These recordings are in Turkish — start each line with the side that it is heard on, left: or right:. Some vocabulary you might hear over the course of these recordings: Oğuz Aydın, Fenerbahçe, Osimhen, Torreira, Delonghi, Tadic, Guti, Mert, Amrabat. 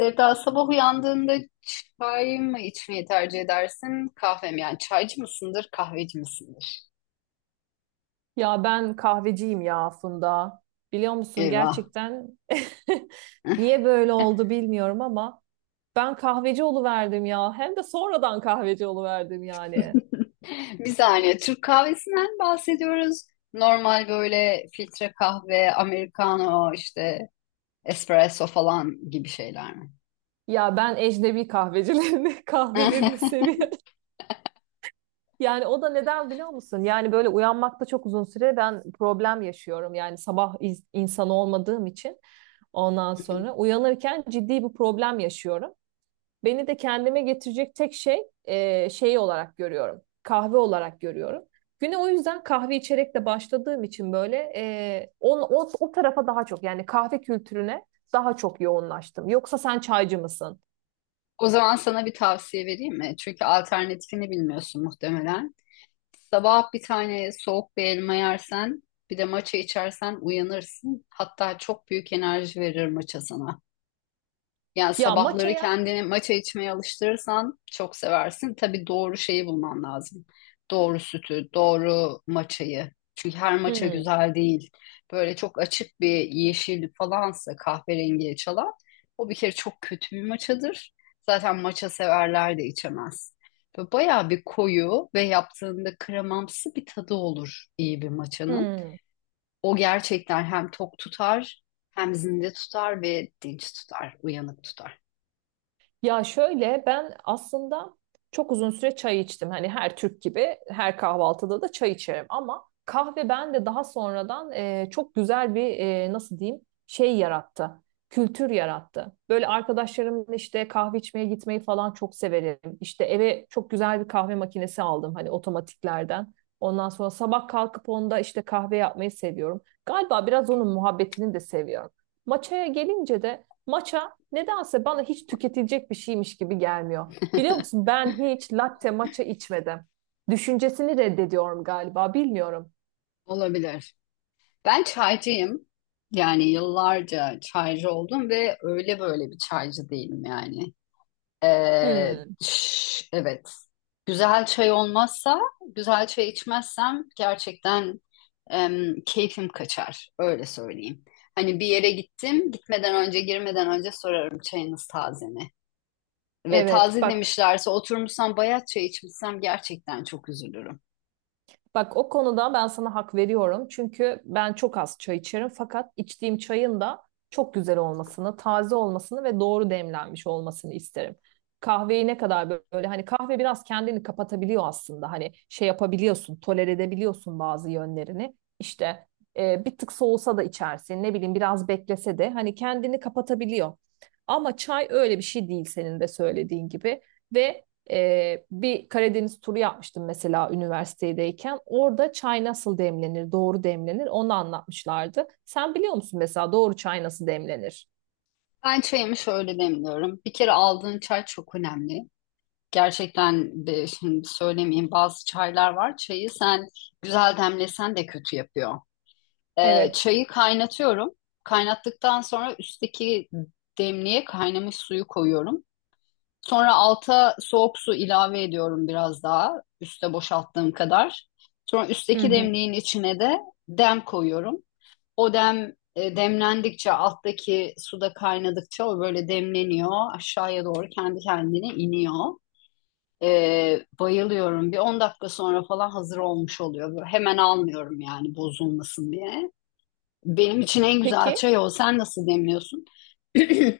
left: Sevda sabah uyandığında çay mı içmeyi tercih edersin? Kahve mi? Yani çaycı mısındır, kahveci misindir?
right: Ya ben kahveciyim ya aslında. Biliyor musun,
left: Eyvah.
right: gerçekten niye böyle oldu bilmiyorum ama ben kahveci oluverdim ya. Hem de sonradan kahveci oluverdim yani.
left: Bir saniye. Türk kahvesinden bahsediyoruz. Normal böyle filtre kahve, americano, işte espresso falan gibi şeyler mi?
right: Ya ben ecnebi kahvecilerini, kahvelerini seviyorum. Yani o da neden biliyor musun? Yani böyle uyanmakta çok uzun süre ben problem yaşıyorum. Yani insanı olmadığım için ondan sonra uyanırken ciddi bir problem yaşıyorum. Beni de kendime getirecek tek şey olarak görüyorum. Kahve olarak görüyorum. Güne o yüzden kahve içerek de başladığım için böyle o tarafa daha çok, yani kahve kültürüne daha çok yoğunlaştım. Yoksa sen çaycı mısın?
left: O zaman sana bir tavsiye vereyim mi? Çünkü alternatifini bilmiyorsun muhtemelen. Sabah bir tane soğuk bir elma yersen, bir de maça içersen uyanırsın. Hatta çok büyük enerji verir maça sana. Yani
right: Ya
left: sabahları
right: matcha'ya
left: kendini matcha içmeye alıştırırsan çok seversin. Tabii doğru şeyi bulman lazım. Doğru sütü, doğru matchayı. Çünkü her matcha
right: hmm,
left: güzel değil. Böyle çok açık bir yeşil falansa kahverengiye çalan o bir kere çok kötü bir matchadır. Zaten matcha severler de içemez. Böyle bayağı bir koyu ve yaptığında kremamsı bir tadı olur iyi bir matchanın.
right: hmm.
left: O gerçekten hem tok tutar hem zinde tutar ve dinç tutar, uyanık tutar.
right: Ya şöyle, ben aslında çok uzun süre çay içtim. Hani her Türk gibi her kahvaltıda da çay içerim ama kahve bende daha sonradan çok güzel bir nasıl diyeyim, şey yarattı. Kültür yarattı. Böyle arkadaşlarımla işte kahve içmeye gitmeyi falan çok severim. İşte eve çok güzel bir kahve makinesi aldım, hani otomatiklerden. Ondan sonra sabah kalkıp onda işte kahve yapmayı seviyorum. Galiba biraz onun muhabbetini de seviyorum. Maçaya gelince de matcha nedense bana hiç tüketilecek bir şeymiş gibi gelmiyor. Biliyor musun, ben hiç latte matcha içmedim. Düşüncesini reddediyorum galiba, bilmiyorum.
left: Olabilir. Ben çaycıyım. Yani yıllarca çaycı oldum ve öyle böyle bir çaycı değilim yani. Ee,
right: Hmm,
left: evet. Güzel çay olmazsa, güzel çay içmezsem gerçekten keyfim kaçar. Öyle söyleyeyim. Hani bir yere gittim, gitmeden önce, girmeden önce sorarım çayınız taze mi? Ve
right: evet,
left: taze
right: bak,
left: demişlerse oturmuşsam bayat çay içmişsem gerçekten çok üzülürüm.
right: bak, o konuda ben sana hak veriyorum. Çünkü ben çok az çay içerim. Fakat içtiğim çayın da çok güzel olmasını, taze olmasını ve doğru demlenmiş olmasını isterim. Kahveyi ne kadar böyle, hani kahve biraz kendini kapatabiliyor aslında. Hani şey yapabiliyorsun, tolere edebiliyorsun bazı yönlerini. İşte bir tık soğusa da içersin, ne bileyim, biraz beklese de hani kendini kapatabiliyor. Ama çay öyle bir şey değil, senin de söylediğin gibi ve bir Karadeniz turu yapmıştım mesela üniversitedeyken. Orada çay nasıl demlenir, doğru demlenir onu anlatmışlardı. Sen biliyor musun mesela doğru çay nasıl demlenir?
left: Ben çayımı şöyle demliyorum. Bir kere aldığın çay çok önemli. Gerçekten de şimdi söylemeyeyim bazı çaylar var. Çayı sen güzel demlesen de kötü yapıyor.
right: Evet.
left: Çayı kaynatıyorum. Kaynattıktan sonra üstteki demliğe kaynamış suyu koyuyorum. Sonra alta soğuk su ilave ediyorum biraz daha. Üste boşalttığım kadar. Sonra
right: Hı
left: üstteki
right: hı.
left: demliğin içine de dem koyuyorum. O dem demlendikçe alttaki suda kaynadıkça o böyle demleniyor. Aşağıya doğru kendi kendine iniyor. Bayılıyorum. Bir 10 dakika sonra falan hazır olmuş oluyor. Böyle hemen almıyorum yani bozulmasın diye. Benim için en güzel
right: Peki.
left: çay o. Sen nasıl demliyorsun?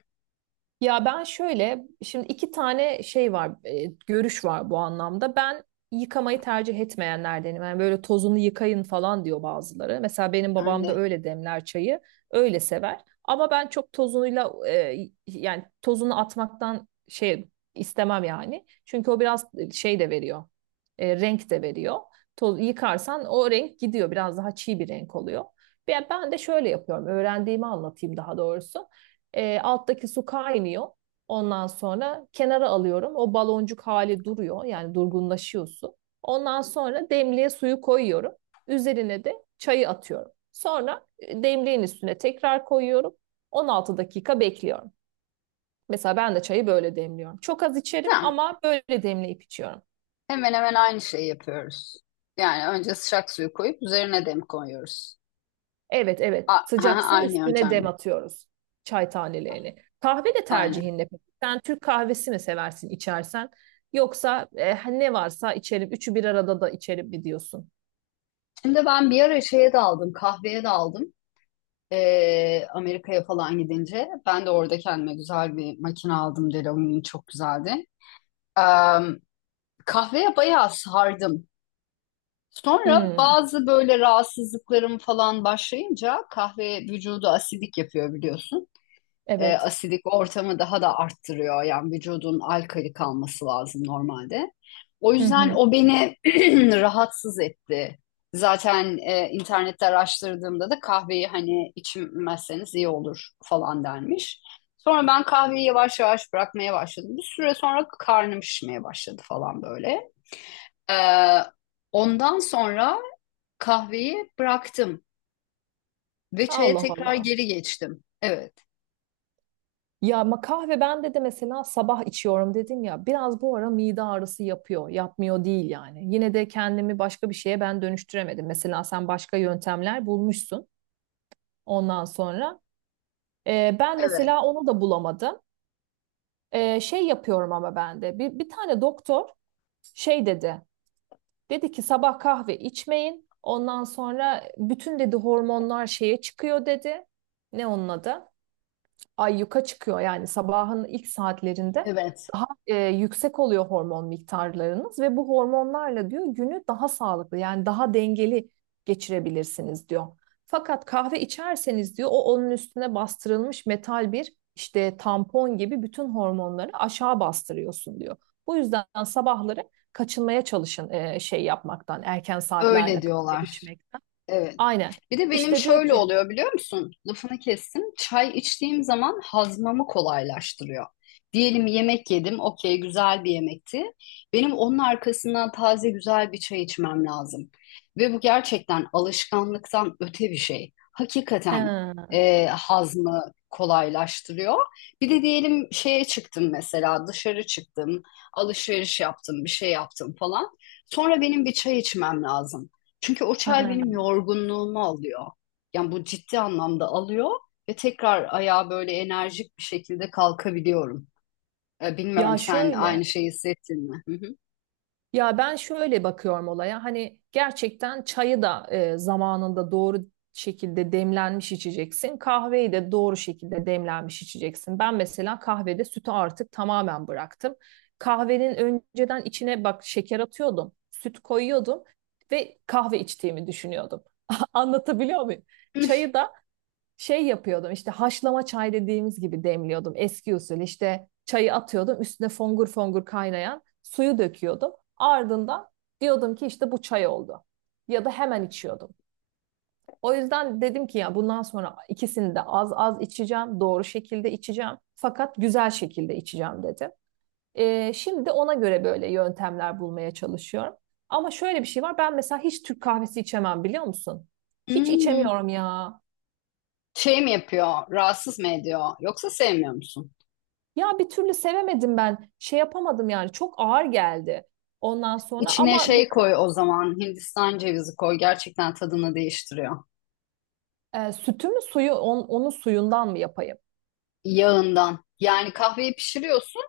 right: Ya ben şöyle, şimdi iki tane şey var, görüş var bu anlamda. Ben yıkamayı tercih etmeyenlerdenim. Yani böyle tozunu yıkayın falan diyor bazıları. Mesela benim
left: Ben
right: babam da
left: de.
right: öyle demler çayı, öyle sever. Ama ben çok tozunuyla, yani tozunu atmaktan şey istemem yani. Çünkü o biraz şey de veriyor, renk de veriyor. Toz, yıkarsan o renk gidiyor, biraz daha çiğ bir renk oluyor. Ben de şöyle yapıyorum, öğrendiğimi anlatayım daha doğrusu. Alttaki su kaynıyor. Ondan sonra kenara alıyorum. O baloncuk hali duruyor. Yani durgunlaşıyor su. Ondan sonra demliğe suyu koyuyorum. Üzerine de çayı atıyorum. Sonra demliğin üstüne tekrar koyuyorum. 16 dakika bekliyorum. Mesela ben de çayı böyle demliyorum. Çok az içerim
left: Tamam.
right: ama böyle demleyip içiyorum.
left: Hemen hemen aynı şeyi yapıyoruz. Yani önce sıcak suyu koyup üzerine dem koyuyoruz.
right: Evet, evet.
left: A- aha,
right: Sıcak su
left: aynı
right: üstüne dem
left: yöntemle.
right: atıyoruz. Çay tanelerini. Kahve de
left: Aynen.
right: tercihin ne peki? Sen Türk kahvesi mi seversin, içersen? Yoksa ne varsa içerim. Üçü bir arada da içerim mi diyorsun?
left: Şimdi ben bir ara şeye daldım, kahveye daldım. Amerika'ya falan gidince. Ben de orada kendime güzel bir makine aldım. Delonghi çok güzeldi. Ee, kahveye bayağı sardım. Sonra
right: Hmm,
left: bazı böyle rahatsızlıklarım falan başlayınca kahve vücudu asidik yapıyor biliyorsun.
right: evet.
left: Asidik ortamı daha da arttırıyor. Yani vücudun alkali kalması lazım normalde. O
right: Hı
left: yüzden
right: hı.
left: o beni rahatsız etti. Zaten internette araştırdığımda da kahveyi hani içmezseniz iyi olur falan denmiş. Sonra ben kahveyi yavaş yavaş bırakmaya başladım. Bir süre sonra karnım şişmeye başladı falan böyle. Ee, Ondan sonra kahveyi bıraktım ve çaya
right: Allah
left: tekrar
right: Allah.
left: geri geçtim. Evet,
right: Ya ama kahve bende de mesela sabah içiyorum dedim ya. Biraz bu ara mide ağrısı yapıyor. Yapmıyor değil yani. Yine de kendimi başka bir şeye ben dönüştüremedim. Mesela sen başka yöntemler bulmuşsun ondan sonra. Ben
left: evet,
right: mesela onu da bulamadım. Şey yapıyorum ama ben de. Bir tane doktor şey dedi. Dedi ki sabah kahve içmeyin. Ondan sonra bütün, dedi, hormonlar şeye çıkıyor, dedi. Ne onun adı? Ay yuka çıkıyor, yani sabahın ilk saatlerinde
left: evet.
right: daha yüksek oluyor hormon miktarlarınız ve bu hormonlarla, diyor, günü daha sağlıklı, yani daha dengeli geçirebilirsiniz diyor. Fakat kahve içerseniz, diyor, o onun üstüne bastırılmış metal bir işte tampon gibi bütün hormonları aşağı bastırıyorsun diyor. Bu yüzden sabahları kaçınmaya çalışın şey yapmaktan, erken
left: Öyle
right: saatlerde kahve
left: diyorlar.
right: içmekten.
left: Evet.
right: Aynen.
left: Bir de benim
right: İşte diyor
left: şöyle
right: ki
left: oluyor biliyor musun? Lafını kestim. Çay içtiğim zaman hazmamı kolaylaştırıyor. Diyelim yemek yedim. Okey güzel bir yemekti. Benim onun arkasından taze güzel bir çay içmem lazım. Ve bu gerçekten alışkanlıktan öte bir şey.
right: he,
left: Hakikaten hazmı kolaylaştırıyor. Bir de diyelim şeye çıktım mesela dışarı çıktım. Alışveriş yaptım bir şey yaptım falan. Sonra benim bir çay içmem lazım. Çünkü o çay benim
right: he.
left: yorgunluğumu alıyor. Yani bu ciddi anlamda alıyor ve tekrar ayağa böyle enerjik bir şekilde kalkabiliyorum. Bilmiyorum
right: Ya
left: sen
right: şöyle
left: aynı şeyi hissettin mi? Hı hı.
right: Ya ben şöyle bakıyorum olaya, hani gerçekten çayı da zamanında doğru şekilde demlenmiş içeceksin. Kahveyi de doğru şekilde demlenmiş içeceksin. Ben mesela kahvede sütü artık tamamen bıraktım. Kahvenin önceden içine bak şeker atıyordum, süt koyuyordum ve kahve içtiğimi düşünüyordum. Anlatabiliyor muyum? Çayı da şey yapıyordum, işte haşlama çay dediğimiz gibi demliyordum eski usul, işte çayı atıyordum, üstüne fongur fongur kaynayan suyu döküyordum, ardından diyordum ki işte bu çay oldu ya da hemen içiyordum. O yüzden dedim ki ya bundan sonra ikisini de az az içeceğim, doğru şekilde içeceğim fakat güzel şekilde içeceğim dedim. Şimdi ona göre böyle yöntemler bulmaya çalışıyorum. Ama şöyle bir şey var, ben mesela hiç Türk kahvesi içemem biliyor musun? Hiç
left: Hmm.
right: içemiyorum ya.
left: Şey mi yapıyor? Rahatsız mı ediyor? Yoksa sevmiyor musun?
right: Ya bir türlü sevemedim ben. Şey yapamadım yani, çok ağır geldi. Ondan sonra
left: İçine
right: ama
left: şey koy o zaman. Hindistan cevizi koy. Gerçekten tadını değiştiriyor.
right: sütü mü, onun suyundan mı yapayım?
left: Yağından. Yani kahveyi pişiriyorsun.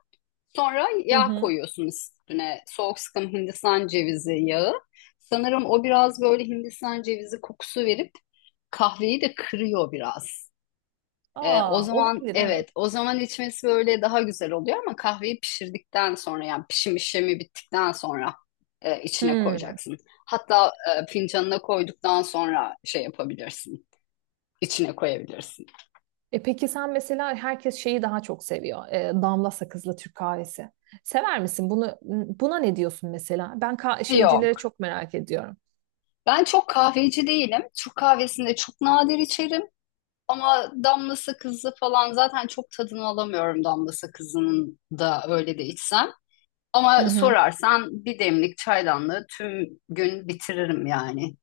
left: Sonra
right: Hı
left: yağ
right: hı.
left: koyuyorsunuz üstüne. Soğuk sıkım Hindistan cevizi yağı. Sanırım o biraz böyle Hindistan cevizi kokusu verip kahveyi de kırıyor biraz. O
right: Aa,
left: zaman
right: olabilir, evet.
left: evet, o zaman içmesi böyle daha güzel oluyor ama kahveyi pişirdikten sonra yani pişim işlemi bittikten sonra içine
right: Hmm.
left: koyacaksın. Hatta fincanına koyduktan sonra şey yapabilirsin, içine koyabilirsin.
right: E peki sen mesela, herkes şeyi daha çok seviyor. E, damla sakızlı Türk kahvesi. Sever misin bunu? Buna ne diyorsun mesela? Şeycilere
left: Yok.
right: çok merak ediyorum.
left: Ben çok kahveci değilim. Türk kahvesinde çok nadir içerim. Ama damla sakızı falan zaten çok tadını alamıyorum damla sakızının da öyle de içsem.
right: Hı
left: Ama
right: hı.
left: sorarsan bir demlik çaydanlığı tüm gün bitiririm yani.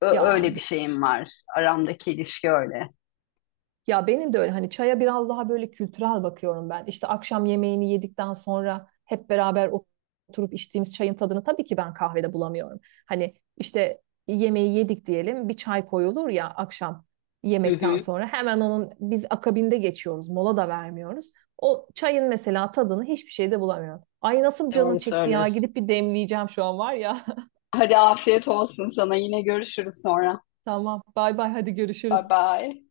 right: Ya
left: Öyle bir şeyim var. Aramdaki ilişki öyle.
right: Ya benim de öyle, hani çaya biraz daha böyle kültürel bakıyorum ben. İşte akşam yemeğini yedikten sonra hep beraber oturup içtiğimiz çayın tadını tabii ki ben kahvede bulamıyorum. Hani işte yemeği yedik diyelim, bir çay koyulur ya akşam,
left: Hı
right: yemekten
left: hı,
right: sonra hemen onun biz akabinde geçiyoruz, mola da vermiyoruz. O çayın mesela tadını hiçbir şeyde bulamıyorum. Ay nasıl canım
left: doğru
right: çekti ya,
left: söylüyorsun.
right: gidip bir demleyeceğim şu an var ya.
left: Hadi afiyet olsun sana. Yine görüşürüz sonra.
right: Tamam, bay bay, hadi
left: Bye
right: görüşürüz.
left: bye.